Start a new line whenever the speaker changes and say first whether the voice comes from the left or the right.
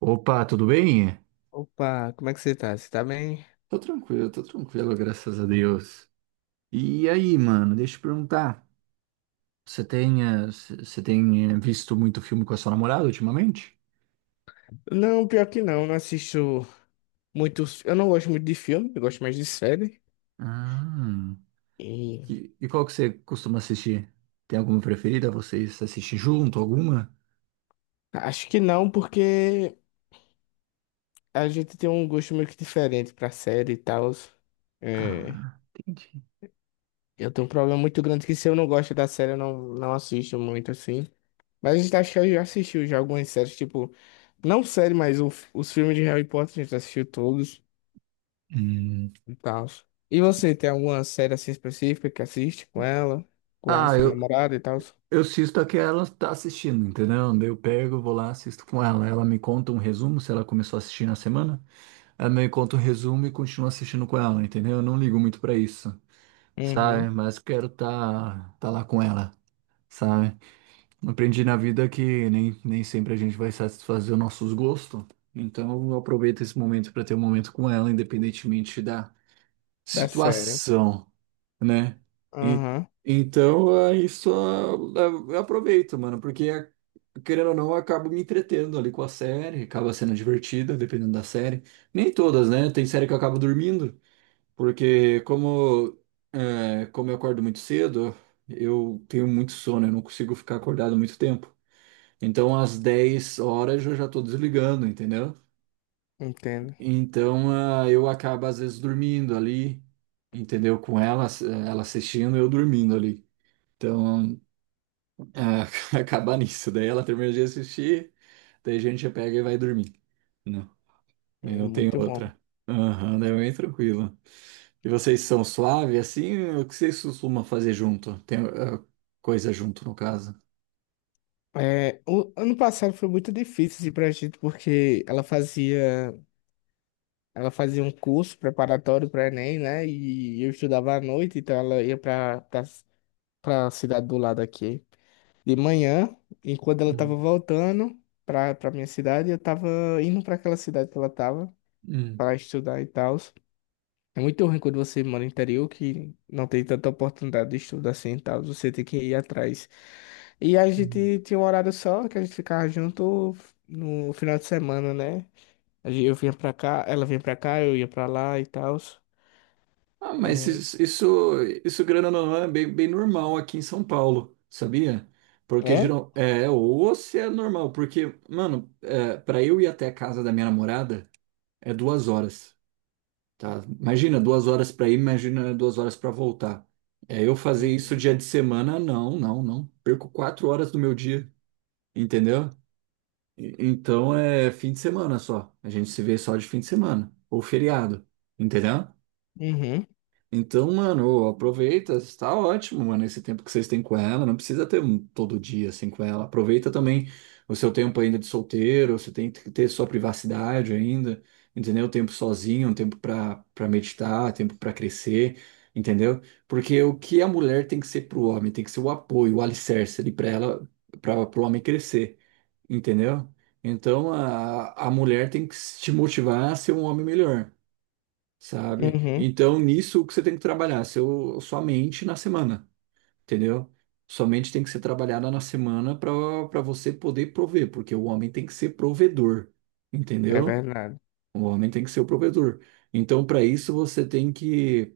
right: Opa, tudo bem?
left: Opa, como é que você tá? Você tá bem?
right: Tô tranquilo, graças a Deus. E aí, mano, deixa eu te perguntar. Você tem, visto muito filme com a sua namorada ultimamente?
left: Não, pior que não assisto muitos. Eu não gosto muito de filme, eu gosto mais de série.
right: Ah,
left: E
right: e qual que você costuma assistir? Tem alguma preferida? Vocês assistem junto, alguma?
left: acho que não, porque a gente tem um gosto meio que diferente pra série e tal. É,
right: Ah, entendi.
left: eu tenho um problema muito grande que se eu não gosto da série, eu não assisto muito assim. Mas a gente acho que eu já assistiu já algumas séries, tipo, não série, mas os filmes de Harry Potter a gente assistiu todos.
right: Hum.
left: E tal. E você tem alguma série assim específica que assiste com ela, com a
right: Ah,
left: sua
right: eu,
left: namorada e tal?
right: eu assisto a que ela tá assistindo, entendeu? Daí eu pego, vou lá, assisto com ela. Ela me conta um resumo se ela começou a assistir na semana. Ela me conta um resumo e continua assistindo com ela, entendeu? Eu não ligo muito pra isso, sabe?
left: Uhum,
right: Mas quero tá, tá lá com ela, sabe? Aprendi na vida que nem sempre a gente vai satisfazer os nossos gostos. Então eu aproveito esse momento pra ter um momento com ela, independentemente da
left: da série.
right: situação, né? E
left: Aham,
right: então, é isso, eu aproveito, mano, porque querendo ou não, eu acabo me entretendo ali com a série, acaba sendo divertida, dependendo da série. Nem todas, né? Tem série que eu acabo dormindo, porque como eu acordo muito cedo, eu tenho muito sono, eu não consigo ficar acordado muito tempo. Então, às 10h eu já tô desligando, entendeu?
left: entendo.
right: Então, ah, eu acabo às vezes dormindo ali, entendeu? Com ela, ela assistindo, eu dormindo ali. Então, ah, acabar nisso. Daí ela termina de assistir, daí a gente já pega e vai dormir. Não, daí não tem
left: Muito bom.
right: outra. Aham, daí é bem tranquilo. E vocês são suave assim? O que vocês costumam fazer junto? Tem coisa junto, no caso.
left: É, o ano passado foi muito difícil assim, pra gente, porque ela fazia um curso preparatório para Enem, né? E eu estudava à noite, então ela ia pra cidade do lado aqui de manhã, e quando ela tava
right: Uhum.
left: voltando pra minha cidade, eu tava indo pra aquela cidade que ela tava.
right: Hum.
left: Para estudar e tal. É muito ruim quando você mora no interior que não tem tanta oportunidade de estudo assim e tal. Você tem que ir atrás. E a
right: Uhum.
left: gente tinha um horário só que a gente ficava junto no final de semana, né? Eu vinha pra cá, ela vinha pra cá, eu ia pra lá e tal.
right: Ah, mas
left: É.
right: isso, grana não é bem normal aqui em São Paulo, sabia? Porque
left: É?
right: geral, ou se é normal, porque, mano, para eu ir até a casa da minha namorada é 2 horas. Tá? Imagina 2 horas para ir, imagina 2 horas para voltar. É, eu fazer isso
left: Uhum.
right: dia de semana, não, não, não. Perco 4 horas do meu dia, entendeu? Então é fim de semana só. A gente se vê só de fim de semana ou feriado, entendeu?
left: Uhum.
right: Então, mano, aproveita, está ótimo, mano, esse tempo que vocês têm com ela, não precisa ter todo dia assim com ela. Aproveita também o seu tempo ainda de solteiro, você tem que ter sua privacidade ainda, entendeu? Um tempo sozinho, um tempo para meditar, um tempo para crescer, entendeu? Porque o que a mulher tem que ser pro homem, tem que ser o apoio, o alicerce ali para ela, para pro homem crescer, entendeu? Então, a mulher tem que te motivar a ser um homem melhor. Sabe?
left: Uhum.
right: Então, nisso, o que você tem que trabalhar? Sua mente na semana, entendeu? Sua mente tem que ser trabalhada na semana para você poder prover, porque o homem tem que ser provedor,
left: É
right: entendeu?
left: verdade.
right: O homem tem que ser o provedor. Então, para isso, você tem que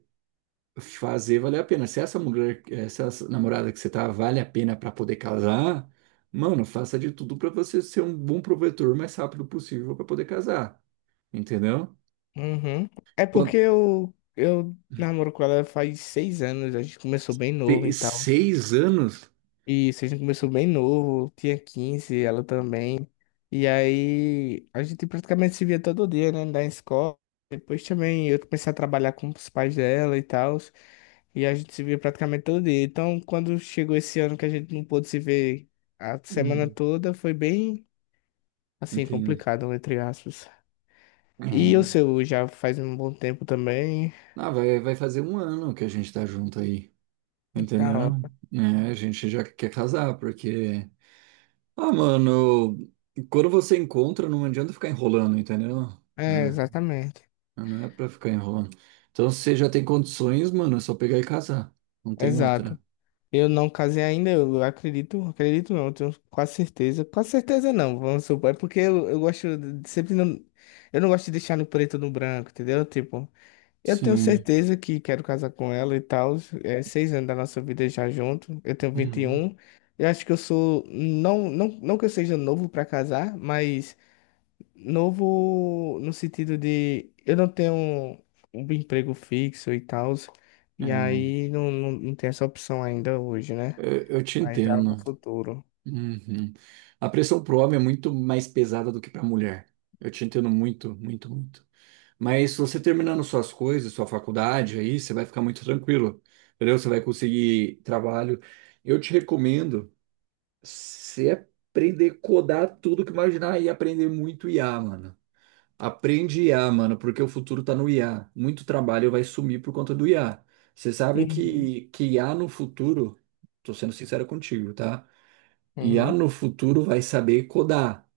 right: fazer valer a pena. Se essa mulher, essa namorada que você tá, vale a pena para poder casar, mano, faça de tudo para você ser um bom provedor o mais rápido possível para poder casar, entendeu?
left: Uhum. É porque
right: Quando
left: eu namoro com ela faz 6 anos, a gente começou bem
right: ter
left: novo e tal.
right: 6 anos.
left: Isso, a gente começou bem novo, tinha 15 ela também. E aí a gente praticamente se via todo dia, né, da escola. Depois também eu comecei a trabalhar com os pais dela e tal. E a gente se via praticamente todo dia. Então, quando chegou esse ano que a gente não pôde se ver a semana toda, foi bem, assim,
right: Entendi.
left: complicado, entre aspas.
right: É.
left: E o seu já faz um bom tempo também.
right: Ah, vai fazer um ano que a gente tá junto aí,
left: Tá,
right: entendeu?
left: ó.
right: É, a gente já quer casar, porque. Ah, mano, quando você encontra, não adianta ficar enrolando, entendeu?
left: É,
right: Né?
left: exatamente.
right: Não é pra ficar enrolando. Então, se você já tem condições, mano, é só pegar e casar. Não tem
left: Exato.
right: outra.
left: Eu não casei ainda, eu acredito, acredito não, tenho quase certeza. Quase certeza não, vamos supor. É porque eu gosto de sempre não. Eu não gosto de deixar no preto ou no branco, entendeu? Tipo, eu tenho
right: Sim.
left: certeza que quero casar com ela e tal. É 6 anos da nossa vida já junto. Eu tenho vinte e
right: Uhum.
left: um. Eu acho que eu sou. Não, não, não que eu seja novo pra casar, mas novo no sentido de eu não tenho um emprego fixo e tal. E
right: É,
left: aí não tem essa opção ainda hoje, né?
right: eu te
left: Mas já é pro
right: entendo.
left: futuro.
right: Uhum. A pressão pro homem é muito mais pesada do que pra mulher. Eu te entendo muito, muito, muito. Mas se você terminando suas coisas, sua faculdade aí, você vai ficar muito tranquilo, entendeu? Você vai conseguir trabalho. Eu te recomendo você aprender a codar tudo que imaginar e aprender muito IA, mano. Aprende IA, mano, porque o futuro tá no IA. Muito trabalho vai sumir por conta do IA. Você sabe
left: Uhum.
right: que IA no futuro, tô sendo sincero contigo, tá? IA
left: Uhum.
right: no futuro vai saber codar.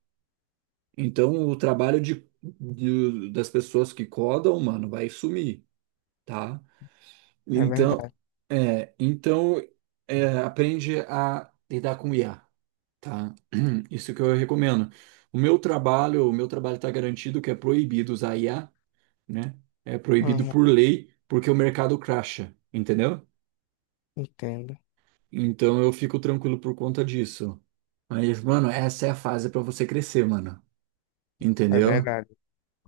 right: Então o trabalho das pessoas que codam, mano, vai sumir, tá?
left: É
right: Então,
left: verdade.
right: é, então aprende a lidar com IA, tá? Isso que eu recomendo. O meu trabalho está garantido que é proibido usar IA, né? É proibido
left: Uhum.
right: por lei, porque o mercado crasha, entendeu?
left: Entendo.
right: Então eu fico tranquilo por conta disso. Mas, mano, essa é a fase para você crescer, mano.
left: É
right: Entendeu?
left: verdade.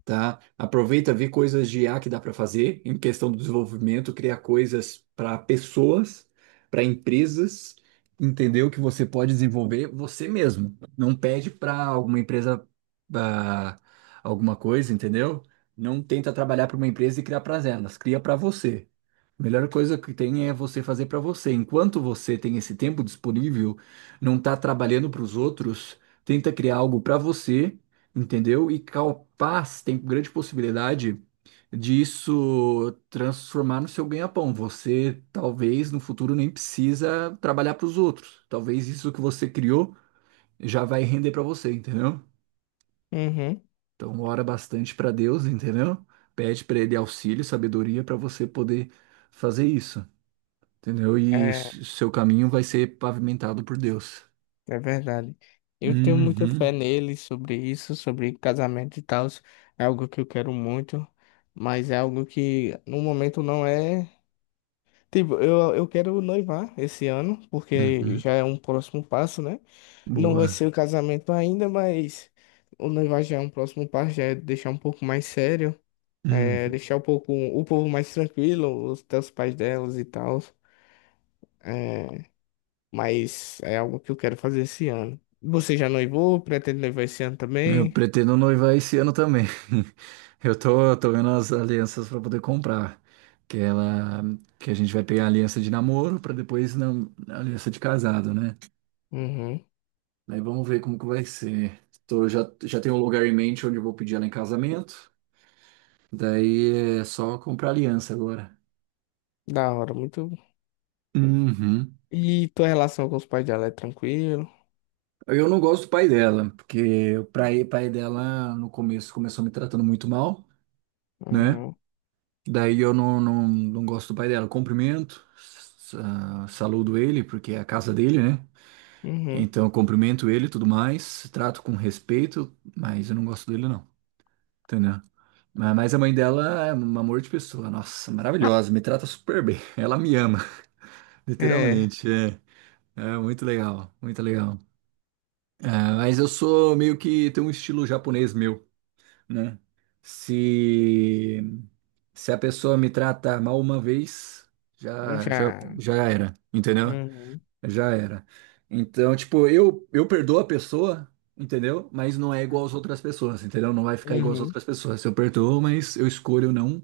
right: Tá? Aproveita, vê coisas de I a que dá para fazer em questão do desenvolvimento, criar coisas para pessoas, para empresas, entendeu? Que você pode desenvolver você mesmo. Não pede para alguma empresa ah, alguma coisa, entendeu? Não tenta trabalhar para uma empresa e criar para elas, cria para você. A melhor coisa que tem é você fazer para você. Enquanto você tem esse tempo disponível, não está trabalhando para os outros, tenta criar algo para você, entendeu? E capaz tem grande possibilidade disso transformar no seu ganha-pão. Você talvez no futuro nem precisa trabalhar para os outros. Talvez isso que você criou já vai render para você, entendeu?
left: Uhum.
right: Então ora bastante para Deus, entendeu? Pede para ele auxílio, sabedoria para você poder fazer isso, entendeu? E
left: É,
right: seu caminho vai ser pavimentado por Deus.
left: é, verdade. Eu tenho muita
right: Uhum,
left: fé nele sobre isso, sobre casamento e tal. É algo que eu quero muito, mas é algo que no momento não é. Tipo, eu quero noivar esse ano, porque
right: uhum.
left: já é um próximo passo, né? Não vai ser o
right: Boa.
left: casamento ainda, mas o noivar já é um próximo passo, já é deixar um pouco mais sério. É, deixar um pouco o povo mais tranquilo, até os pais delas e tal. É, mas é algo que eu quero fazer esse ano. Você já noivou? Pretende noivar esse ano
right: Eu
left: também?
right: pretendo noivar esse ano também. Eu tô vendo as alianças para poder comprar. Que ela, que a gente vai pegar a aliança de namoro para depois a aliança de casado, né?
left: Uhum.
right: Aí vamos ver como que vai ser. Já tenho um lugar em mente onde eu vou pedir ela em casamento. Daí é só comprar aliança agora.
left: Da hora, muito.
right: Uhum.
left: E tua relação com os pais dela é tranquilo?
right: Eu não gosto do pai dela, porque pai dela no começo começou me tratando muito mal, né?
left: Uhum.
right: Daí eu não gosto do pai dela. Eu cumprimento, saludo ele, porque é a casa dele, né?
left: Uhum.
right: Então eu cumprimento ele e tudo mais, trato com respeito, mas eu não gosto dele, não. Entendeu? Mas a mãe dela é um amor de pessoa, nossa, maravilhosa, me trata super bem. Ela me ama,
left: É,
right: literalmente. É, muito legal, muito legal. É, mas eu sou meio que tenho um estilo japonês meu. Né? Se, se a pessoa me trata mal uma vez,
left: eu
right: já, já,
left: já.
right: já era, entendeu?
left: Uhum.
right: Já era. Então, tipo, eu perdoo a pessoa, entendeu? Mas não é igual às outras pessoas, entendeu? Não vai ficar igual às
left: Uhum.
right: outras pessoas. Eu perdoo, mas eu escolho não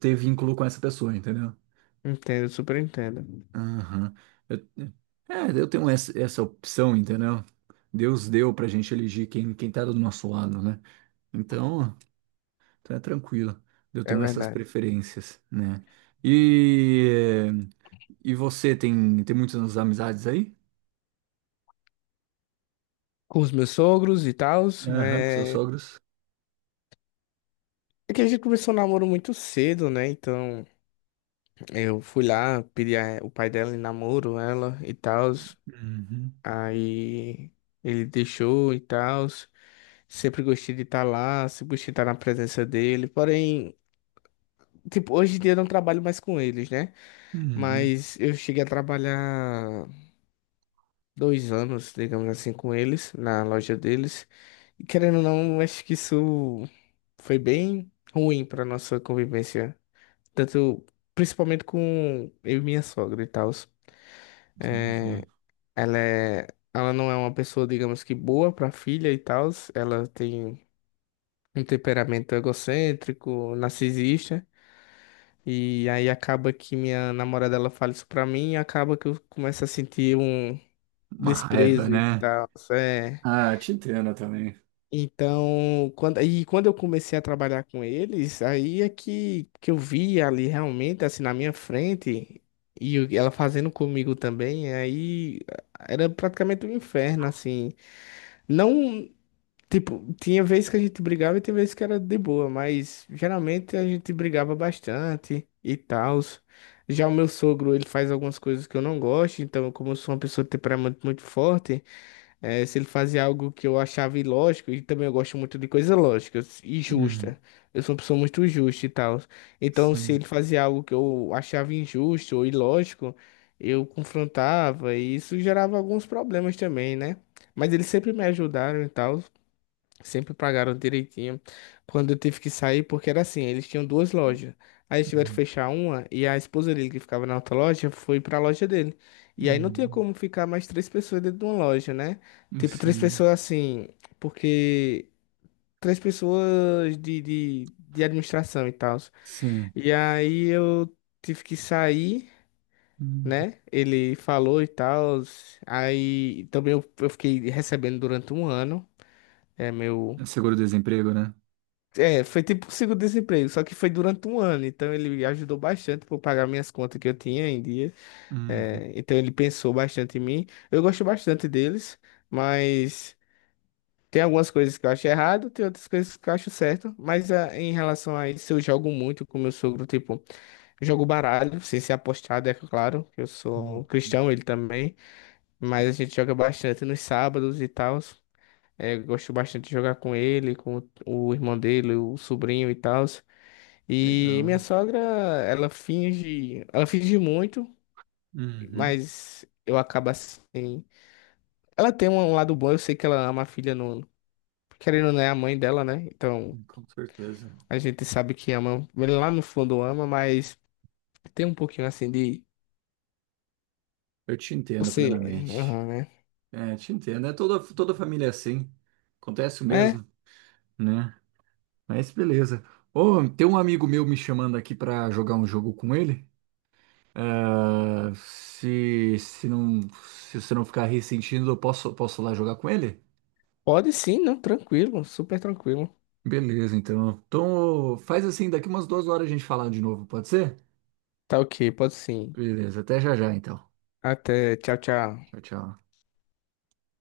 right: ter vínculo com essa pessoa, entendeu?
left: Entendo, super entendo.
right: Aham. Eu- eu tenho essa, opção, entendeu? Deus deu pra gente elegir quem tá do nosso lado, né? Então. Então é tranquilo. Eu
left: É
right: tenho essas
left: verdade.
right: preferências, né? E, e você tem, muitas amizades aí?
left: Com os meus sogros e tal,
right: Aham, com seus
left: é...
right: sogros?
left: É que a gente começou o namoro muito cedo, né? Então. Eu fui lá, pedi o pai dela em namoro, ela e tal.
right: Uhum.
left: Aí ele deixou e tal. Sempre gostei de estar lá, sempre gostei de estar na presença dele. Porém, tipo, hoje em dia eu não trabalho mais com eles, né?
right: Uhum.
left: Mas eu cheguei a trabalhar 2 anos, digamos assim, com eles, na loja deles. E querendo ou não, acho que isso foi bem ruim para nossa convivência. Tanto, principalmente com eu e minha sogra e tal.
right: Entendi.
left: É, ela é, ela não é uma pessoa, digamos que boa para filha e tal. Ela tem um temperamento egocêntrico, narcisista. E aí acaba que minha namorada ela fala isso pra mim e acaba que eu começo a sentir um
right: Uma raiva,
left: desprezo e
right: né?
left: tal. É.
right: Ah, te entendo também.
left: Então, quando eu comecei a trabalhar com eles, aí é que eu vi ali realmente, assim, na minha frente, e ela fazendo comigo também, aí era praticamente um inferno, assim. Não, tipo, tinha vezes que a gente brigava e tinha vezes que era de boa, mas geralmente a gente brigava bastante e tal. Já o meu sogro, ele faz algumas coisas que eu não gosto, então, como eu sou uma pessoa de temperamento muito forte. É, se ele fazia algo que eu achava ilógico, e também eu gosto muito de coisa lógica e
right: Hum,
left: justa. Eu sou uma pessoa muito justa e tal. Então, se
right: sim.
left: ele fazia algo que eu achava injusto ou ilógico, eu confrontava e isso gerava alguns problemas também, né? Mas eles sempre me ajudaram e tal. Sempre pagaram direitinho. Quando eu tive que sair, porque era assim, eles tinham duas lojas. Aí eles tiveram que
right: Hum,
left: fechar uma e a esposa dele, que ficava na outra loja, foi pra loja dele. E aí não tinha
right: hum,
left: como ficar mais três pessoas dentro de uma loja, né? Tipo, três
right: sim.
left: pessoas assim, porque três pessoas de administração e tal.
right: Sim.
left: E aí eu tive que sair,
right: Uhum.
left: né? Ele falou e tal. Aí também eu fiquei recebendo durante um ano. É meu.
right: É seguro-desemprego, né?
left: É, foi tipo seguro-desemprego, só que foi durante um ano, então ele ajudou bastante para pagar minhas contas que eu tinha em dia.
right: Uhum.
left: É, então ele pensou bastante em mim. Eu gosto bastante deles, mas tem algumas coisas que eu acho errado, tem outras coisas que eu acho certo. Mas ah, em relação a isso, eu jogo muito com meu sogro, tipo, jogo baralho, sem ser apostado, é claro, que eu
right: Uhum.
left: sou cristão, ele também, mas a gente joga bastante nos sábados e tal. Gosto bastante de jogar com ele, com o irmão dele, o sobrinho e tal. E minha
right: Legal.
left: sogra, ela finge muito,
right: Uhum.
left: mas eu acabo assim. Ela tem um lado bom, eu sei que ela ama a filha não, querendo ou não é a mãe dela, né? Então,
right: Com certeza.
left: a gente sabe que ama, lá no fundo ama, mas tem um pouquinho assim de
right: Eu te entendo
left: você,
right: plenamente.
left: aham, né?
right: É, te entendo. É toda, toda família é assim. Acontece o
left: É,
right: mesmo, né? Mas beleza. Ô, tem um amigo meu me chamando aqui pra jogar um jogo com ele. Ah, se não, se você não ficar ressentindo, eu posso lá jogar com ele?
left: pode sim, não, tranquilo, super tranquilo.
right: Beleza, então. Então, faz assim, daqui umas 2 horas a gente falar de novo, pode ser?
left: Tá, OK, pode sim.
right: Beleza, até já já, então.
left: Até, tchau, tchau.
right: Tchau, tchau.